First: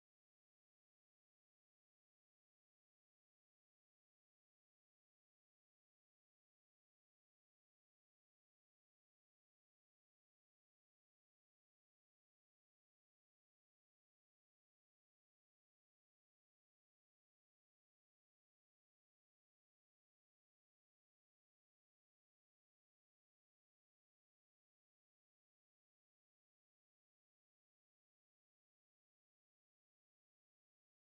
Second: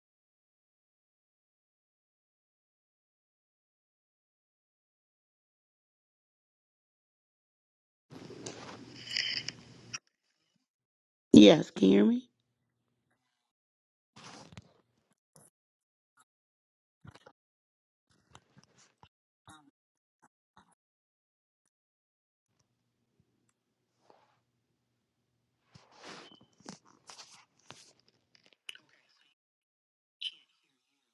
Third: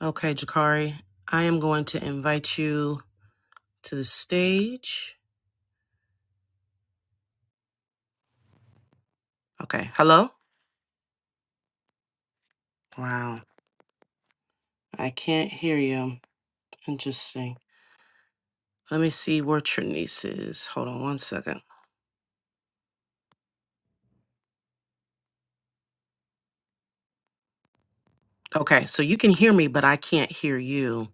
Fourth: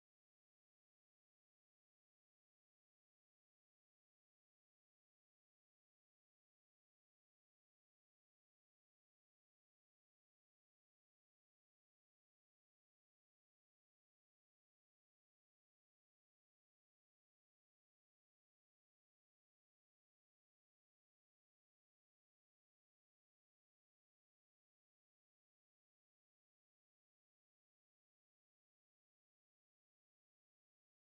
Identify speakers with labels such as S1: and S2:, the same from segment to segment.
S1: Okay, Jakari, I am going to invite you to the stage. Okay, hello?
S2: Yes, can you hear me?
S1: Wow, I can't hear you. Interesting. Let me see where Trinice is. Hold on one second. Okay, so you can hear me, but I can't hear you,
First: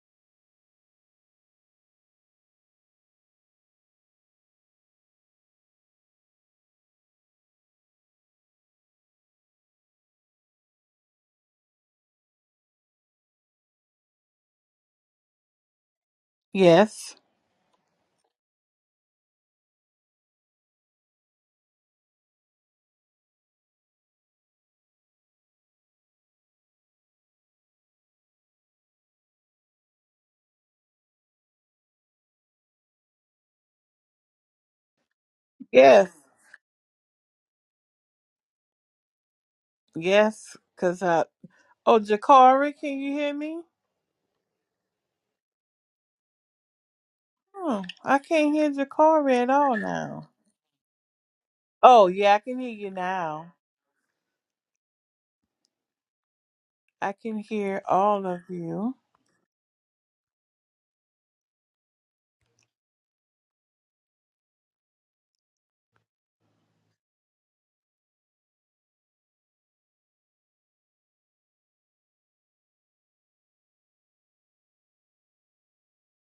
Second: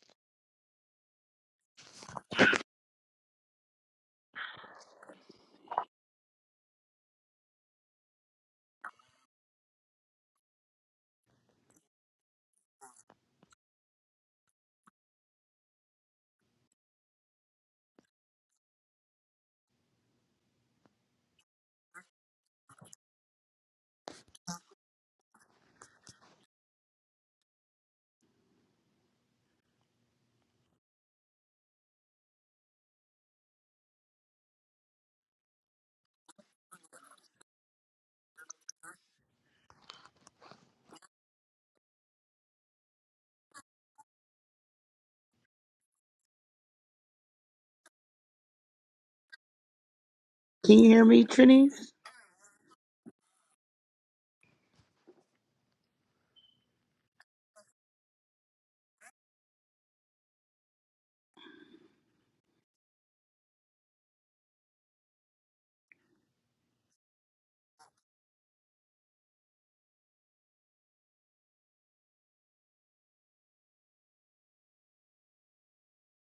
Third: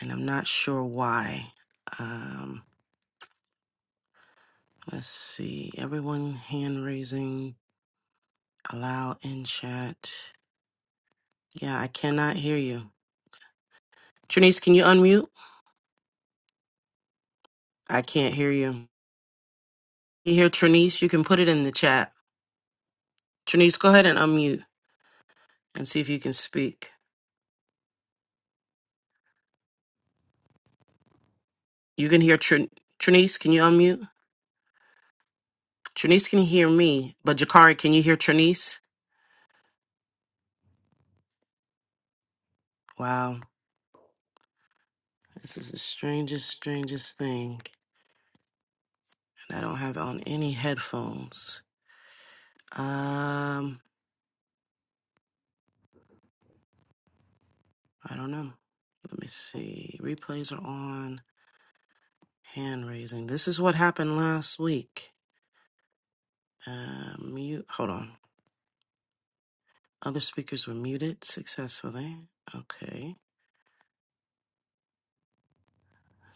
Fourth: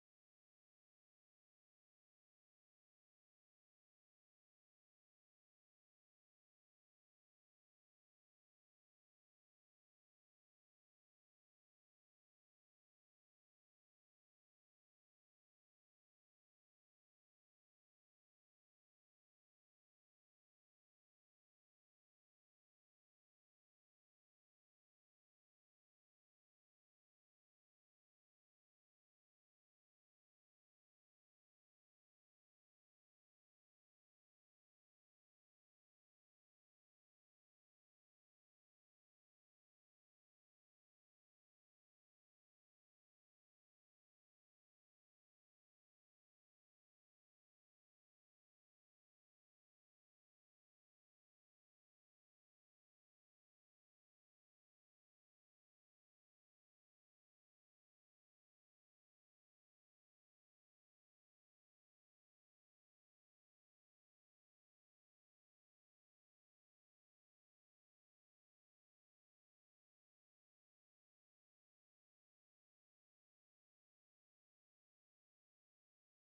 S1: and I'm not sure why. Um, let's see. Everyone hand raising, allow in chat. Yeah, I cannot hear you. Trinice, can you unmute?
S3: Yes.
S1: I can't hear you. You hear Trinice? You can put it in the chat. Trinice, go ahead and unmute and see if you can speak. You can hear Trin- Trinice. Can you unmute?
S3: Yes.
S1: Trinice can hear me, but Jakari, can you hear Trinice?
S3: Yes. Cause I. Oh, Jakari, can you hear
S1: Wow,
S3: me?
S1: this is the strangest, strangest thing.
S3: Hmm. I can't hear Jakari at
S1: And I
S3: all
S1: don't have on
S3: now.
S1: any
S2: Can you hear me,
S1: headphones.
S2: Trinies?
S3: Oh yeah, I can hear you now.
S1: Um,
S3: I can hear
S1: I
S3: all
S1: don't
S3: of
S1: know.
S3: you.
S1: Let me see. Replays are on. Hand raising. This is what happened last week. Uh, mute. Hold on. Other speakers were muted successfully. Okay.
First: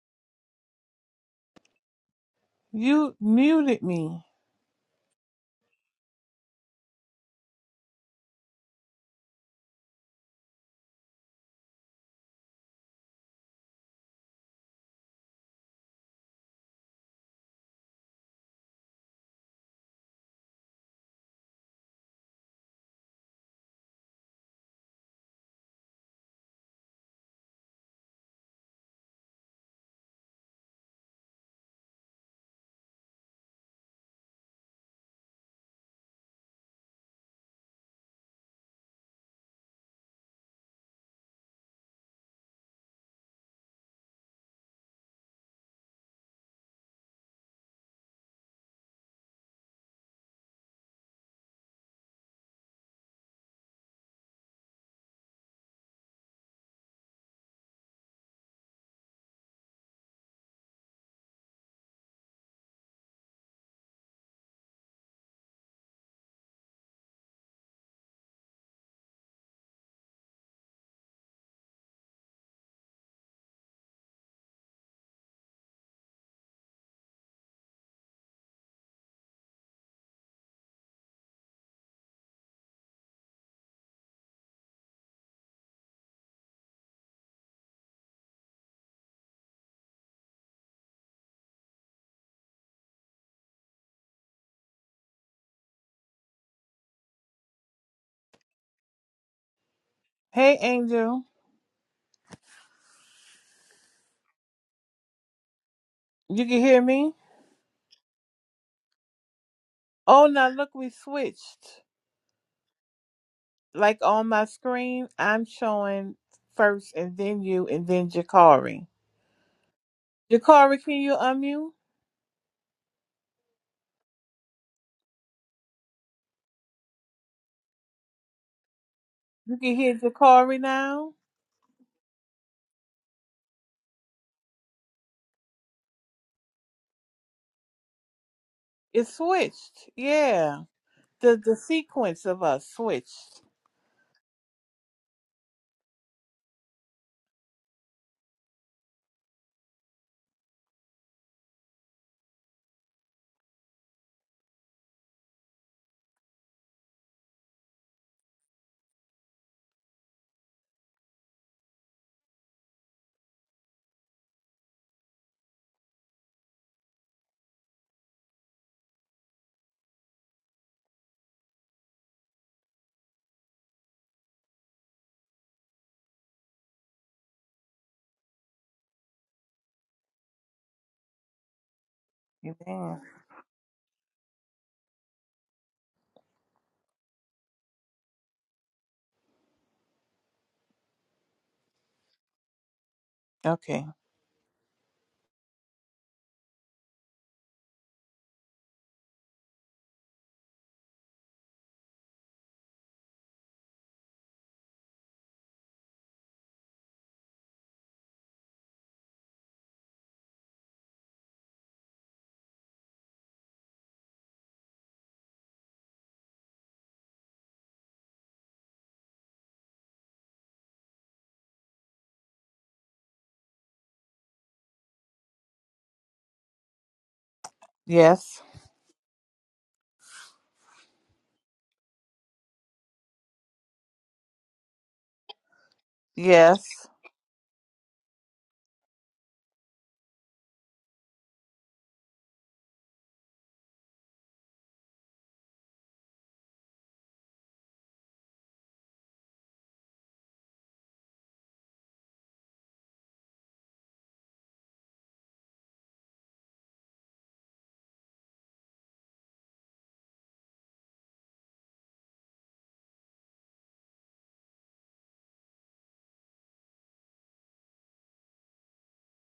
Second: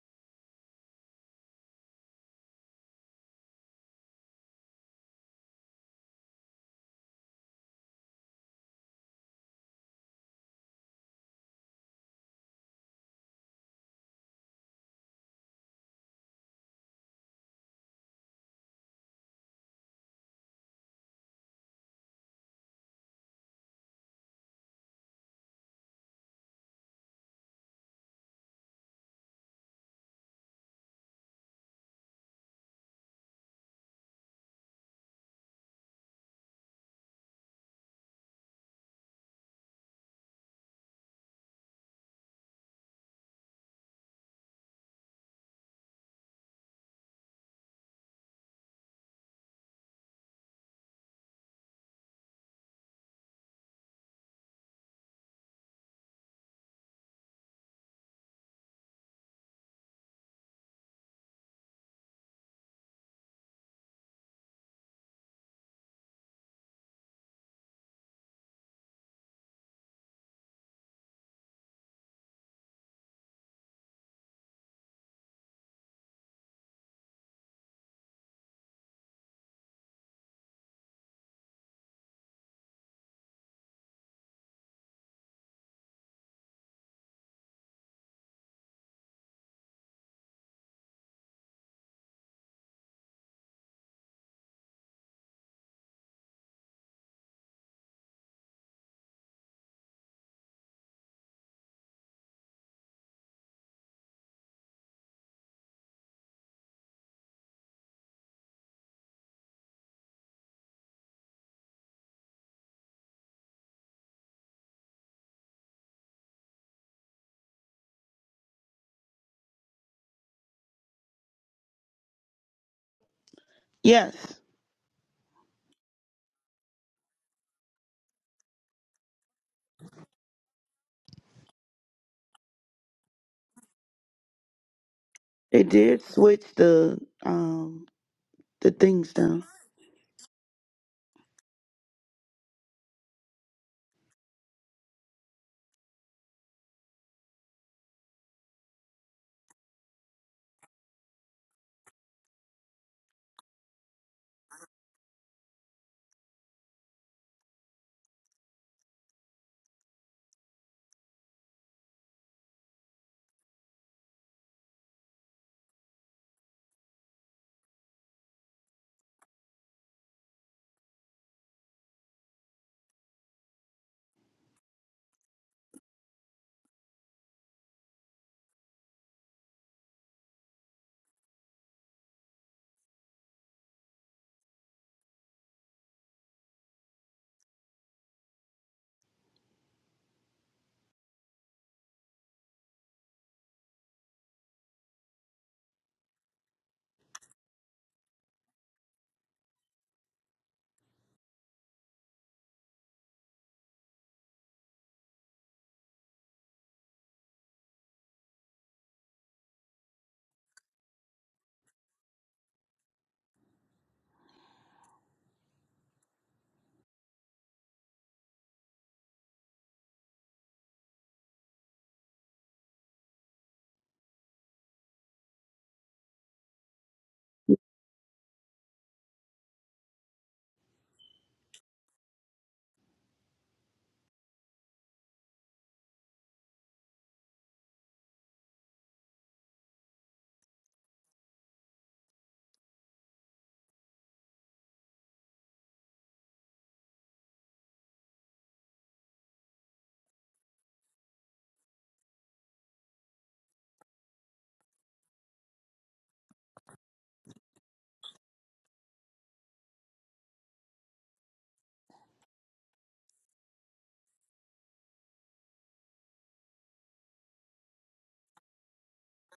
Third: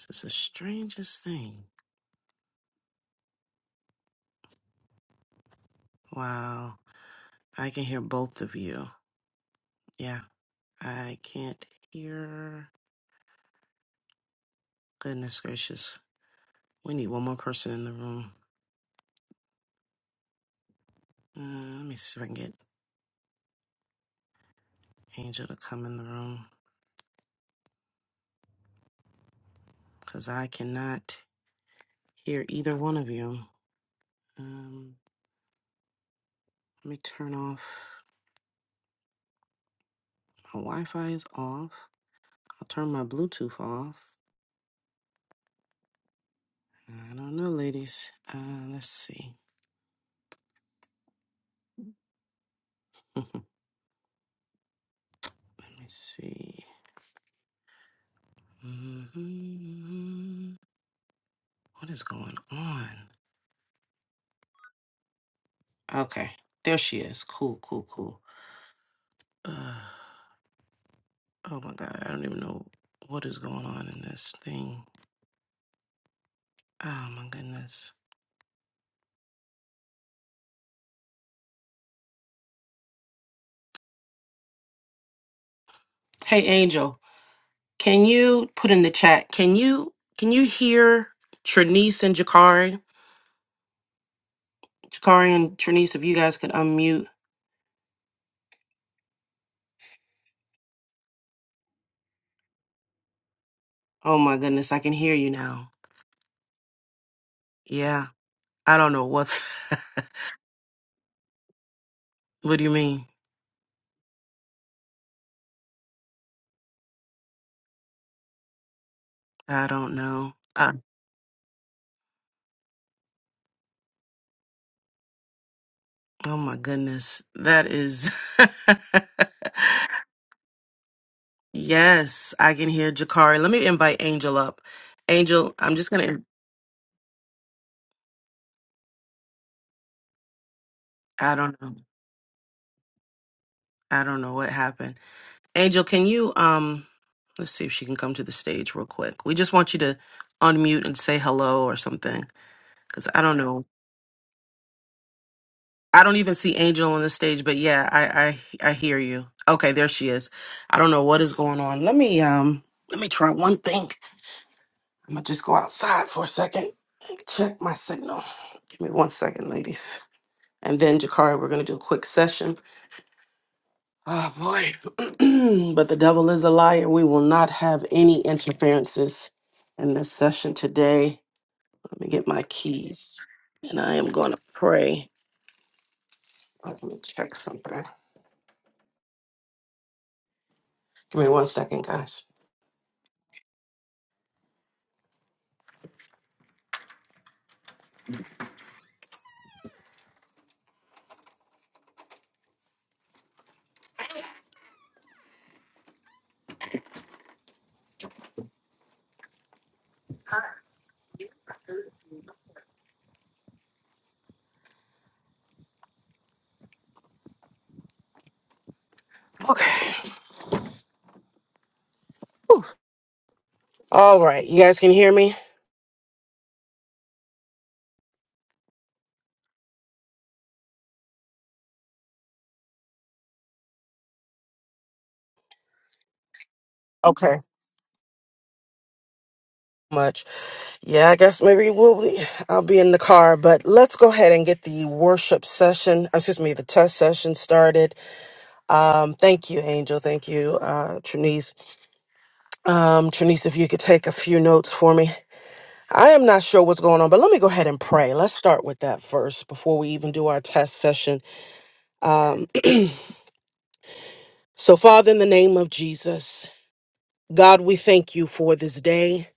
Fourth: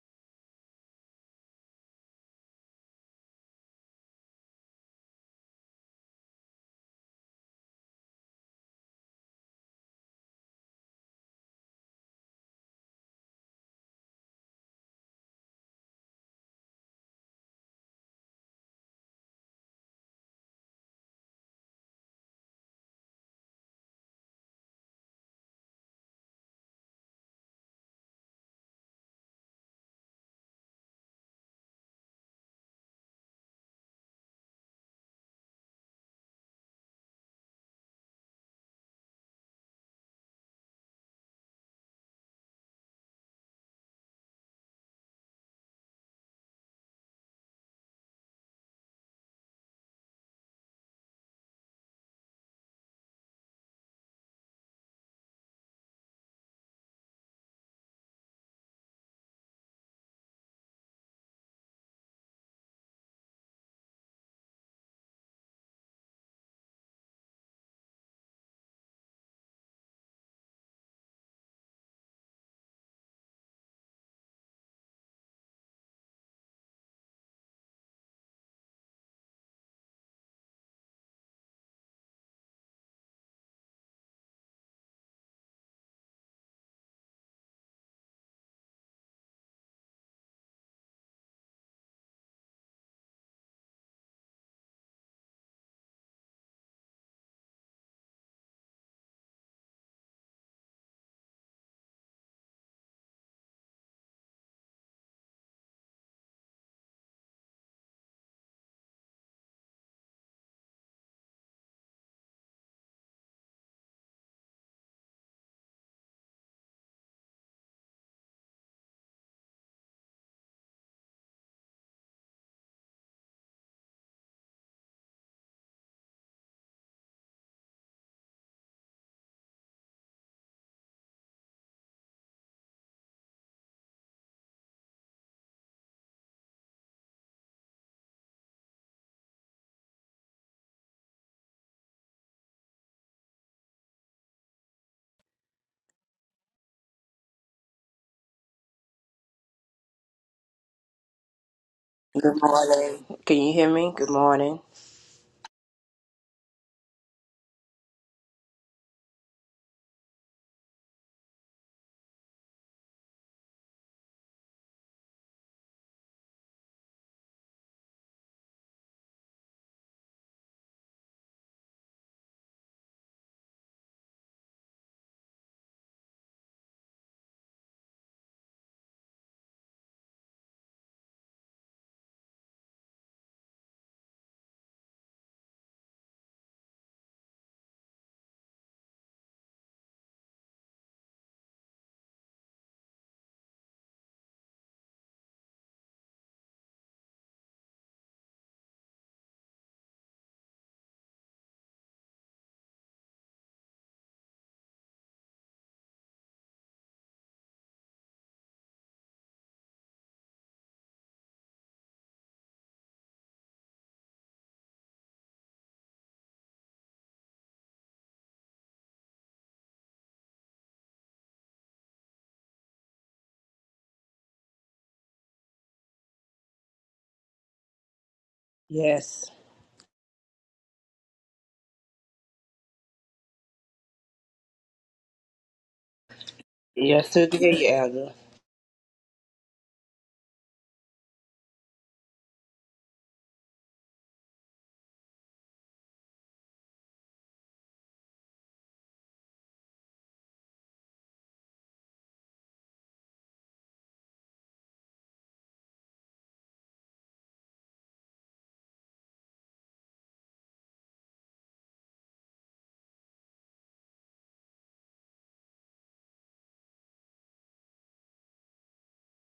S1: This is the strangest thing.
S3: You muted me.
S1: Wow. I can hear both of you. Yeah, I can't hear. Goodness gracious. We need one more person in the room. Uh, let me see if I can get Angel to come in the room because I cannot hear either one of you. Um, let me turn off. My Wi Fi is off. I'll turn my Bluetooth off. I don't know, ladies. Uh, let's see. let me see. Mhm. What is going on? Okay. There she is. Cool, cool, cool. Uh, oh my God. I don't even know what is going on in this thing. Oh my goodness. Hey, Angel, can you put in the chat? Can you can you hear Trinice and Jakari? Jakari and Trinice, if you guys could unmute.
S3: Hey, Angel.
S1: Oh my goodness, I can hear you now.
S3: You can hear me?
S1: Yeah. I don't know what.
S3: Oh, now look, we switched.
S1: what do you mean?
S3: Like on my screen, I'm showing first, and then you, and then Jakari.
S1: I don't know. I,
S3: Jakari, can you unmute?
S2: Yes,
S1: oh my goodness. That is.
S3: You can hear Jakari now.
S1: Yes, I can hear Jakari. Let me invite Angel up. Angel,
S2: it
S1: I'm just
S2: did
S1: gonna.
S2: switch the um the
S3: It
S2: things down.
S3: switched. Yeah.
S1: I
S3: the the
S1: don't know.
S3: sequence of us switched.
S1: I don't know what happened. Angel, can you um? Let's see if she can come to the stage real quick. We just want you to unmute and say hello or something,
S4: Good morning.
S1: because I
S4: Can
S1: don't
S4: you
S1: know.
S4: hear me? Good morning.
S1: I don't even see Angel on the stage, but yeah, I I I hear you. Okay, there she is. I don't know what is going on. Let me um. Let me try one thing. I'm gonna just go outside for a second and check my signal. Give me one second, ladies. And then, Jakari, we're going to do a quick session. Oh, boy. but the devil is a liar. We will not have any interferences in this session today. Let me get my
S3: Amen.
S1: keys. And I am going to pray. Oh, Let me check something. Give me one second, guys.
S3: Okay.
S1: Okay. All right. You guys can hear me?
S3: Yes.
S4: Yes.
S3: Yes.
S4: Yes, sir. to
S1: Okay.
S4: hear you, elder.
S1: Much. Yeah, I guess maybe we'll be, I'll be in the car, but let's go ahead and get the worship session, excuse me, the test session started. Um, thank you, Angel. Thank you, uh, Trinice. Um, Trinice, if you could take a few notes for me. I am not sure what's going on, but let me go ahead and pray. Let's start with that first before we even do our test session. Um, so, Father, in the name of Jesus, God, we thank you for this day.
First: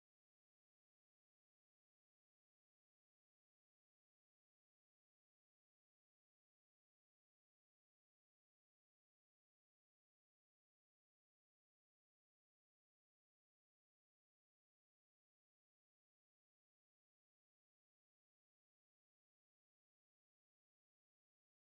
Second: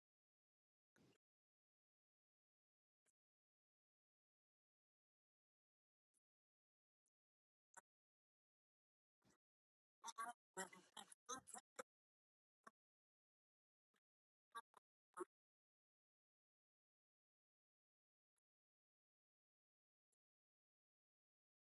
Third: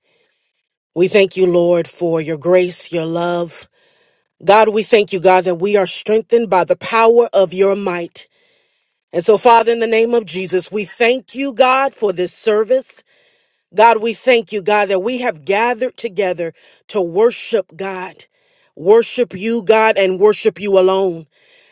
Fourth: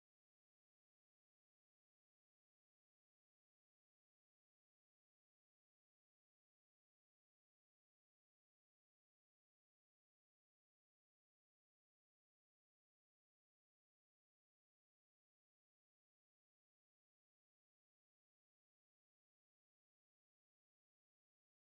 S1: We thank you, Lord, for your grace, your love. God, we thank you, God, that we are strengthened by the power of your might. And so, Father, in the name of Jesus, we thank you, God, for this service. God, we thank you, God, that we have gathered together to worship God, worship you, God, and worship you alone.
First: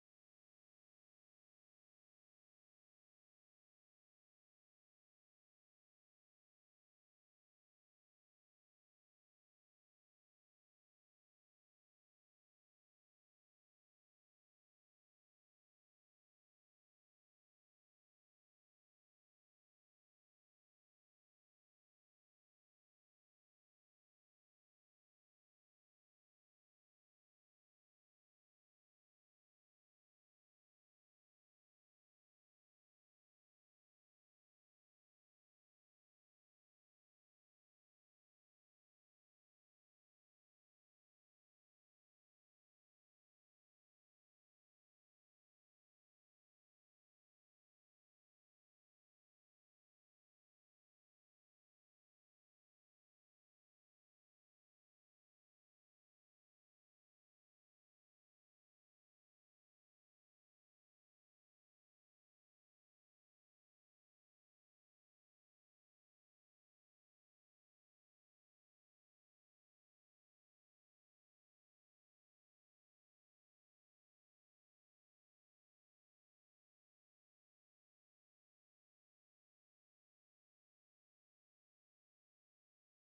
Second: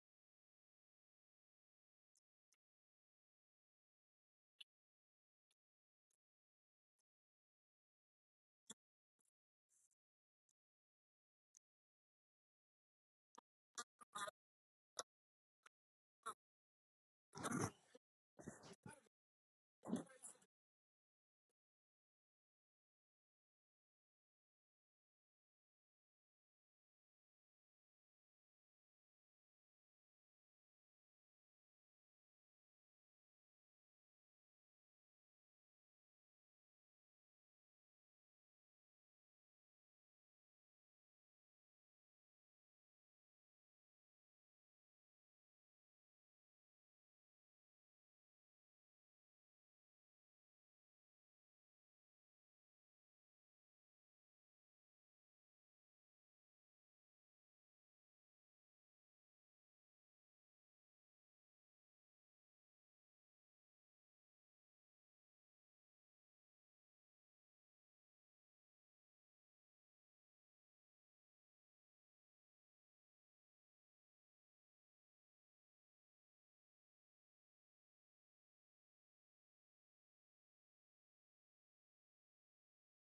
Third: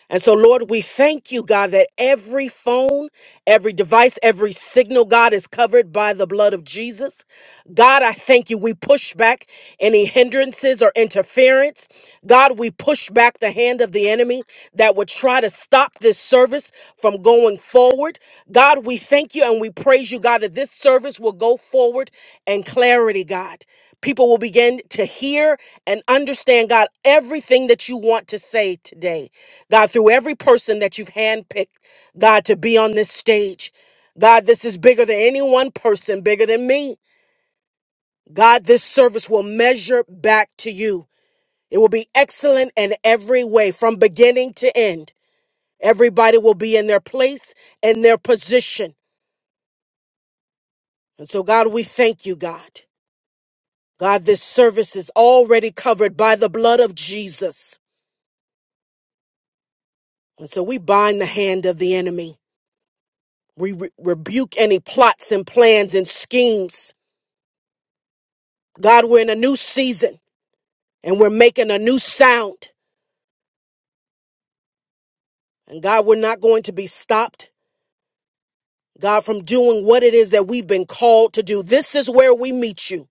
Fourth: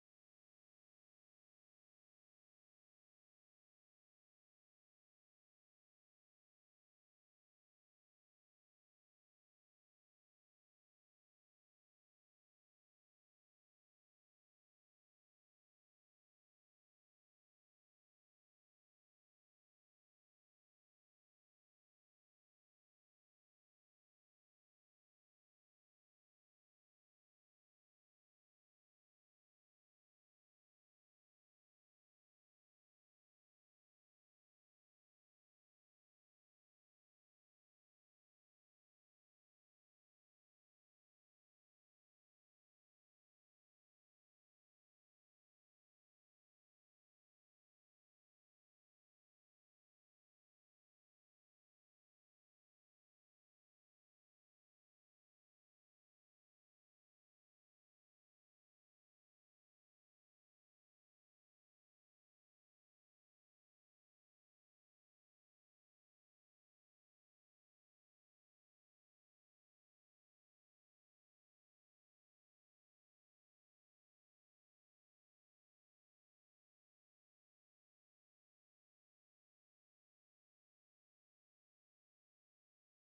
S1: And so, Lord, we thank you, God, that every phone, every device, every signal, God, is covered by the blood of Jesus. God, I thank you. We push back any hindrances or interference. God, we push back the hand of the enemy that would try to stop this service from going forward. God, we thank you and we praise you, God, that this service will go forward in clarity, God people will begin to hear and understand, God, everything that you want to say today. God, through every person that you've handpicked, God, to be on this stage. God, this is bigger than any one person, bigger than me. God, this service will measure back to you. It will be excellent in every way, from beginning to end. Everybody will be in their place and their position. And so, God, we thank you, God. God, this service is already covered by the blood of Jesus. And so we bind the hand of the enemy. We re- rebuke any plots and plans and schemes God, we're in a new season and we're making a new sound. And God, we're not going to be stopped, God, from doing what it is that we've been called to do. This is where we meet you.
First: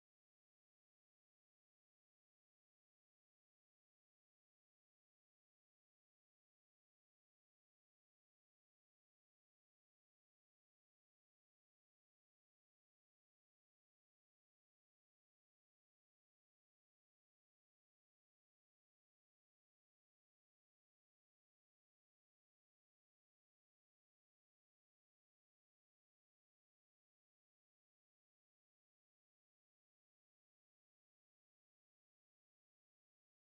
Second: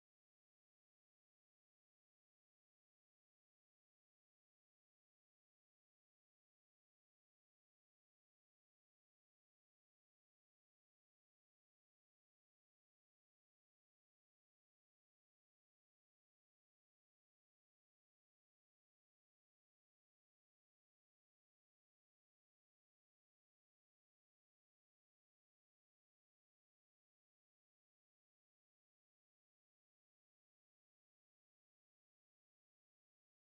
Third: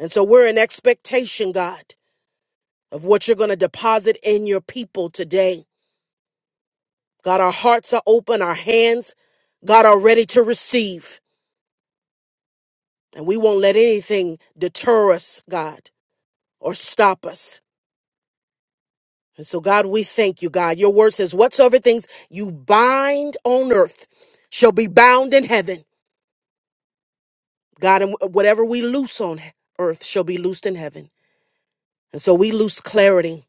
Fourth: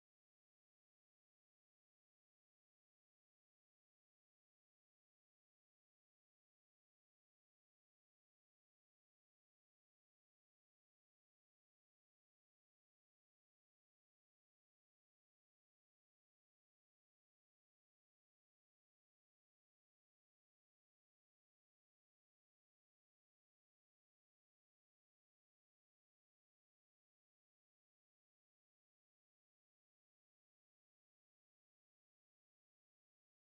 S1: And so we're in expectation, God, of what you're going to deposit in your people today. God, our hearts are open, our hands, God, are ready to receive. And we won't let anything deter us, God, or stop us. And so, God, we thank you, God. Your word says, whatsoever things you bind on earth shall be bound in heaven. God, and whatever we loose on earth shall be loosed in heaven. And so we loose clarity.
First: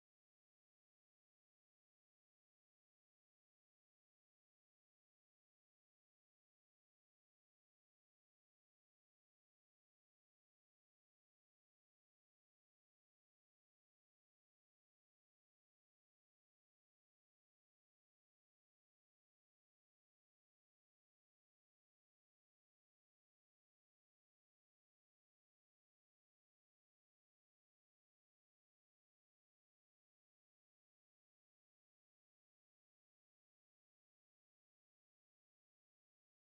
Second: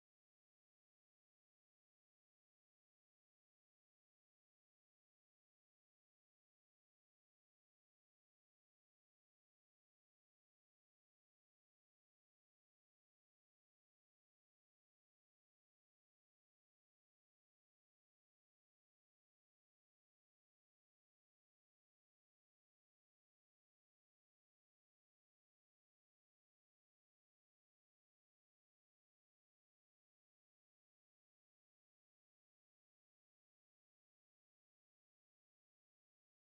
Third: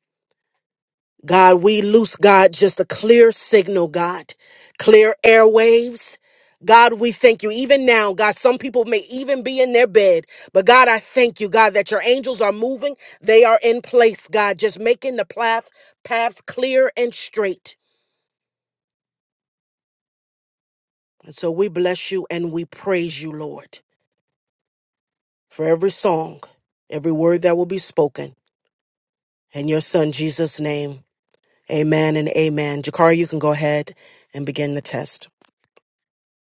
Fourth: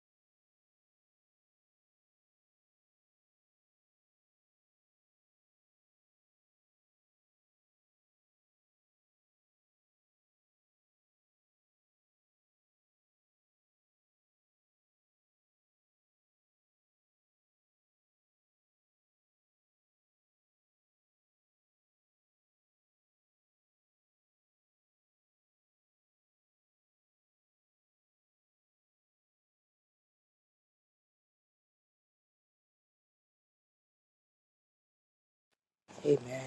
S1: God, we loose, God, just a clear signal, God, clear airwaves. God, we thank you. Even now, God, some people may even be in their bed, but God, I thank you, God, that your angels are moving. They are in place, God, just making the paths, paths clear and straight. And so we bless you and we praise you, Lord, for every song, every word that will be spoken. In your son Jesus' name, amen and amen. Jakari, you can go ahead and begin the test.
S4: Amen.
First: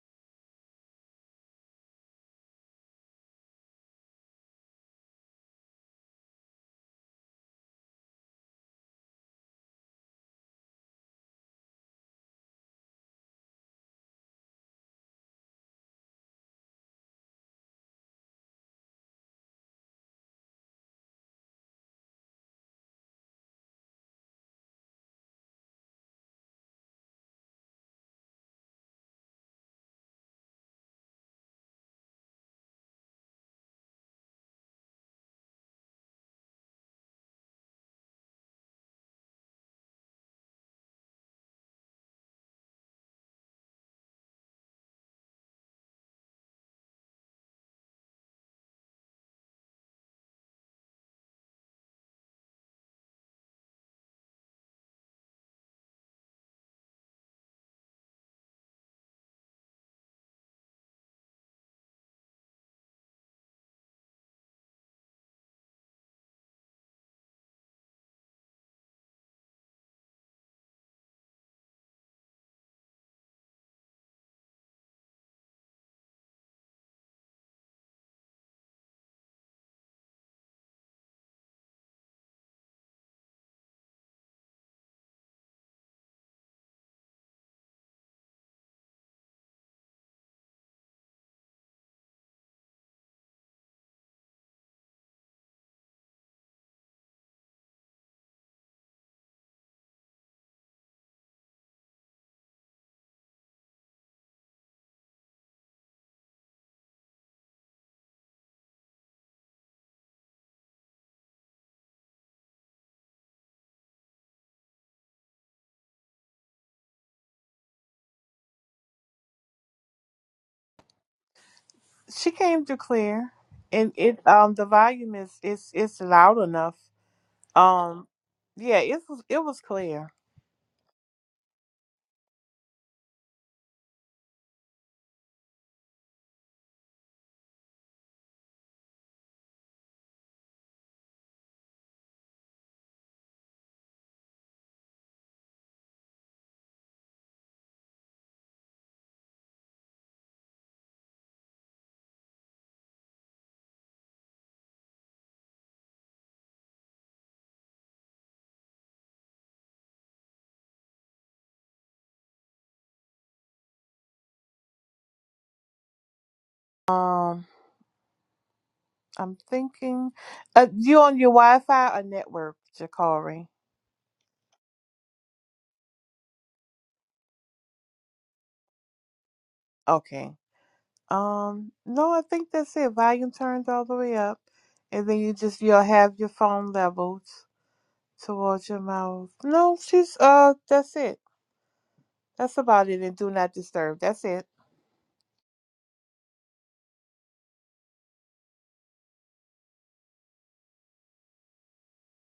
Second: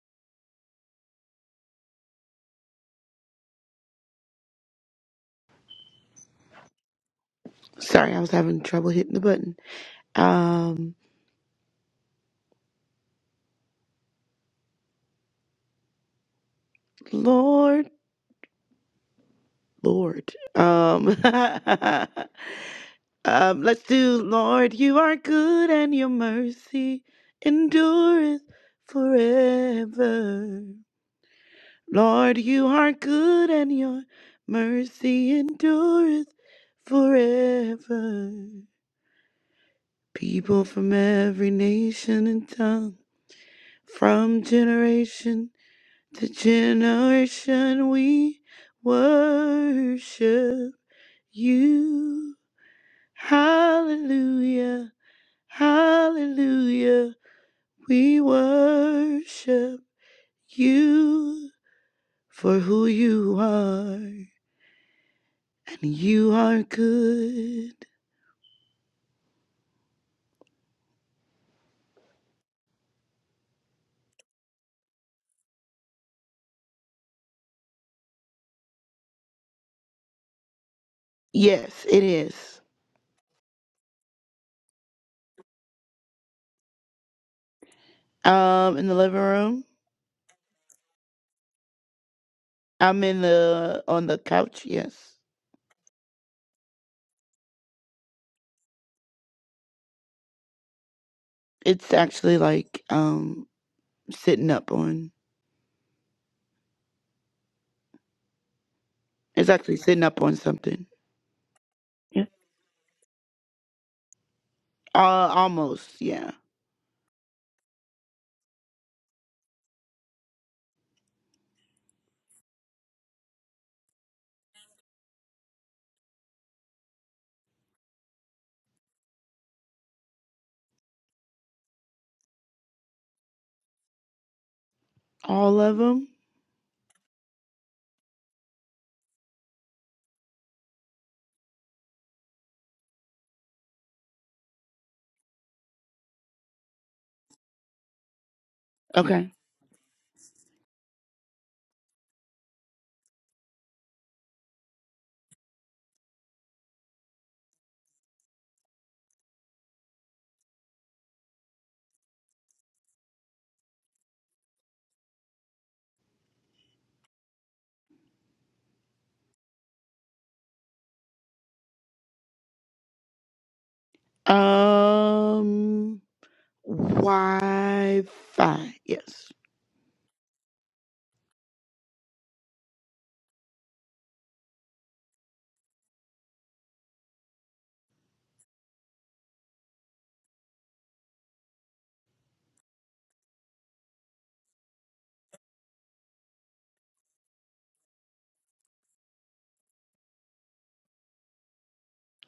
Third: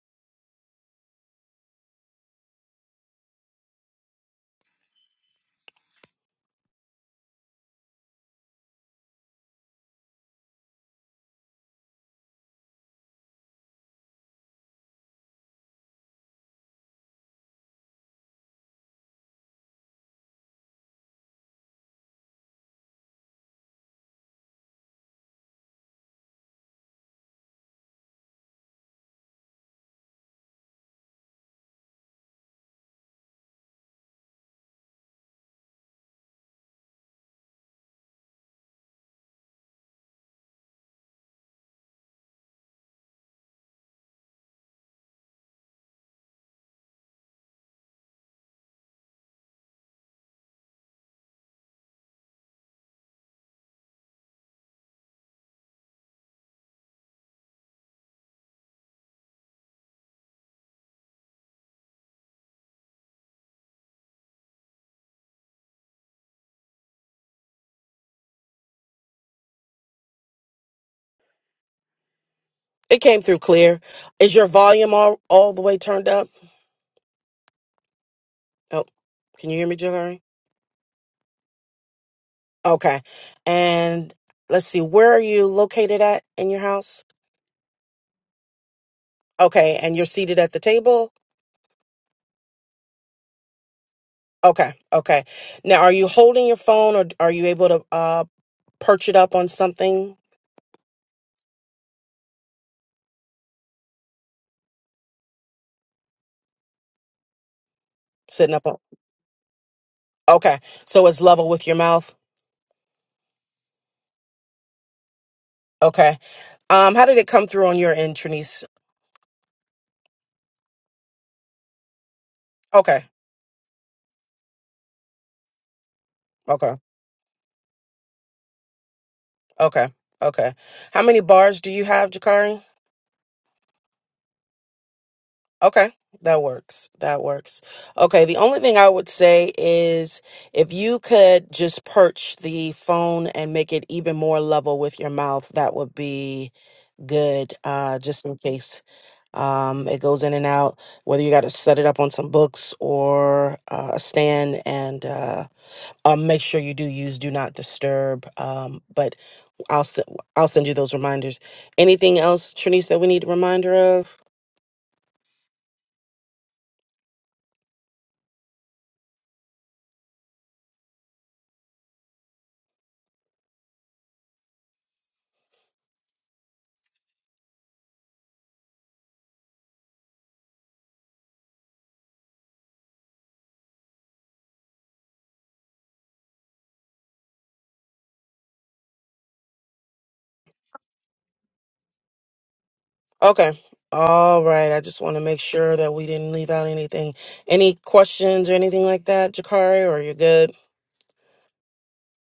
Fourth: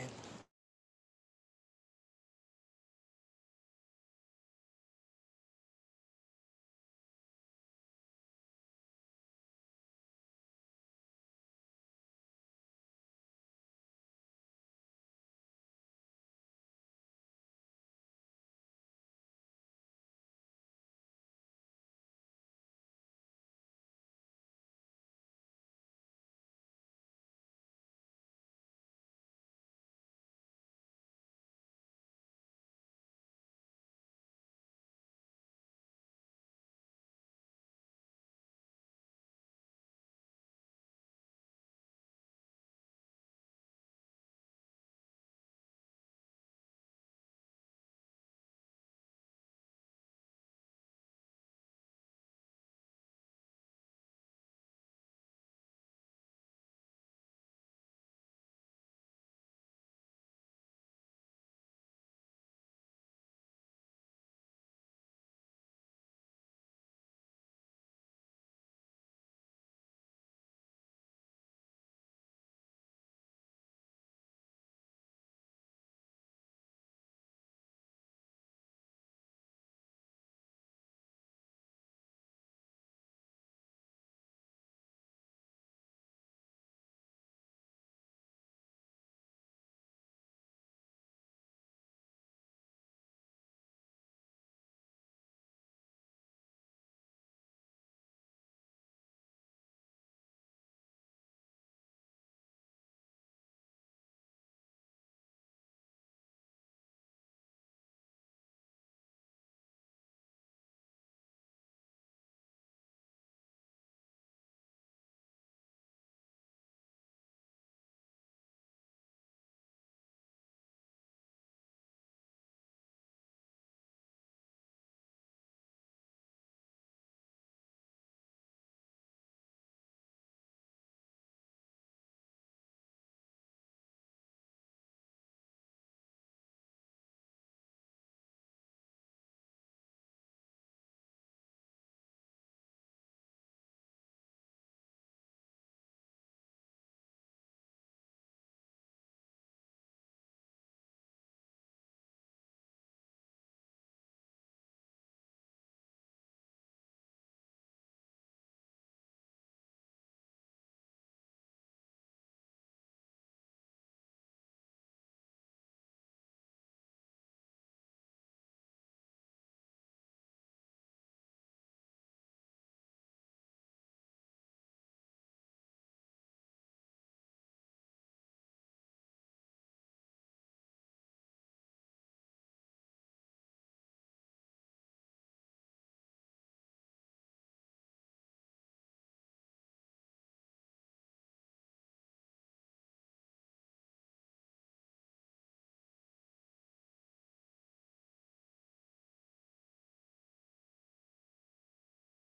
S2: Sorry, I was having trouble hitting the button. Um, Lord, Lord, um, um, let's do Lord, you are good and your mercy endureth forever. Lord, you are good and your mercy endureth forever. People from every nation and tongue, from generation to generation, we worship you. Hallelujah, hallelujah, we worship you for who you are, and you are good.
S1: It came through clear. Is your volume all, all the way turned up? Oh, can you hear me, Jakari?
S2: Yes, it is.
S1: Okay. And let's see, where are you located at in your house?
S2: Um, in the living room,
S1: Okay. And you're seated at the table?
S2: I'm in the on the couch.
S1: Okay.
S2: Yes.
S1: Okay. Now, are you holding your phone or are you able to uh, perch it up on something
S2: It's actually like um sitting up on.
S1: Sitting up. on-
S2: It's actually sitting up on
S1: Okay.
S2: something.
S1: So it's level with your mouth.
S2: Yeah. Uh, almost.
S1: Okay.
S2: Yeah.
S1: Um, how did it come through on your end, Trinice?
S3: She came to
S1: Okay.
S3: clear, and it um the volume is it's it's loud
S1: Okay.
S3: enough. Um, yeah, it was it was
S1: Okay.
S3: clear.
S1: Okay. How many bars do you have, Jakari?
S2: All of
S1: Okay.
S2: them.
S1: That works. That works. Okay. The only thing I would say is if you could just perch the phone and make it even more level with your mouth, that would be good. Uh, just in case
S2: Okay.
S1: Um, it goes in and out, whether you got to set it up on some books or uh, a stand, and uh, um, make sure you do use do not disturb. Um, but I'll s- I'll send you those reminders. Anything else, Trinice, that we need a reminder of?
S3: Um, I'm thinking, uh, you on your Wi-Fi or network, Jacari?
S2: Um. Wi-Fi. Yes.
S3: Okay. Um, no, I think that's it. Volume turned all the way up, and then you just you'll have your phone leveled towards your mouth. No, she's uh, that's it. That's about it and do not
S1: Okay.
S3: disturb. That's
S1: All
S3: it.
S1: right. I just want to make sure that we didn't leave out anything. Any questions or anything like that, Jakari, or you're good?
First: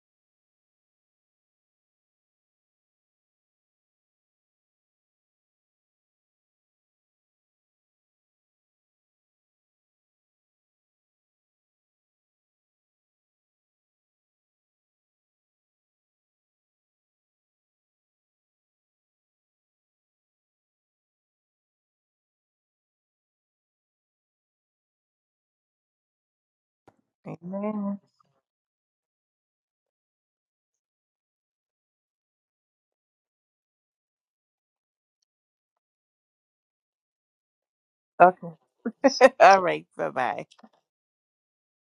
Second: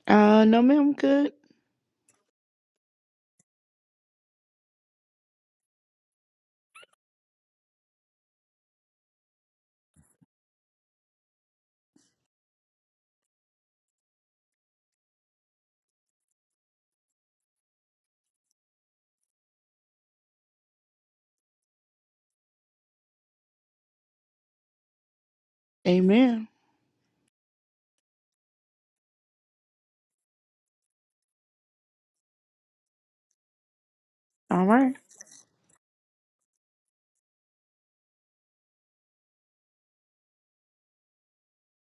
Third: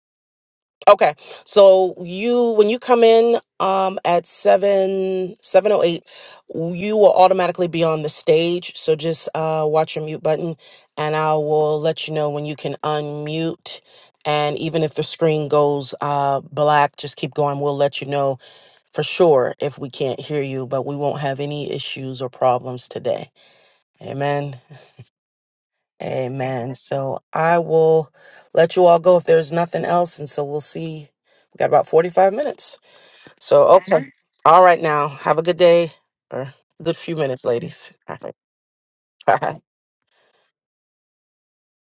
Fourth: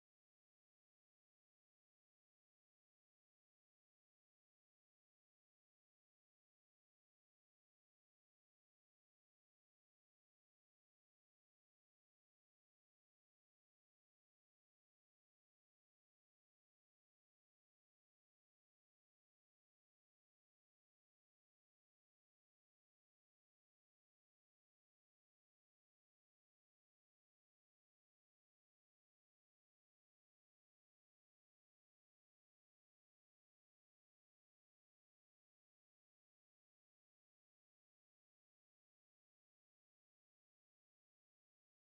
S2: Uh. No, ma'am.
S1: Okay.
S2: Good.
S1: So you when you come in um at seven seven oh eight, you will automatically be on the stage. So just uh watch your mute button and I will let you know when you can unmute and even if the screen goes uh black, just keep going. We'll let you know for sure if we can't hear you, but we won't have any issues or problems today. Amen.
S2: Amen.
S1: Amen. So I
S3: Amen.
S1: will let you all go if there's nothing else. And so we'll see. We got about 45 minutes. So, okay. All
S2: All
S1: right,
S2: right.
S1: now. Have a good day or good few minutes, ladies. All right.
S3: Okay.
S1: Bye.
S3: All right. Bye bye.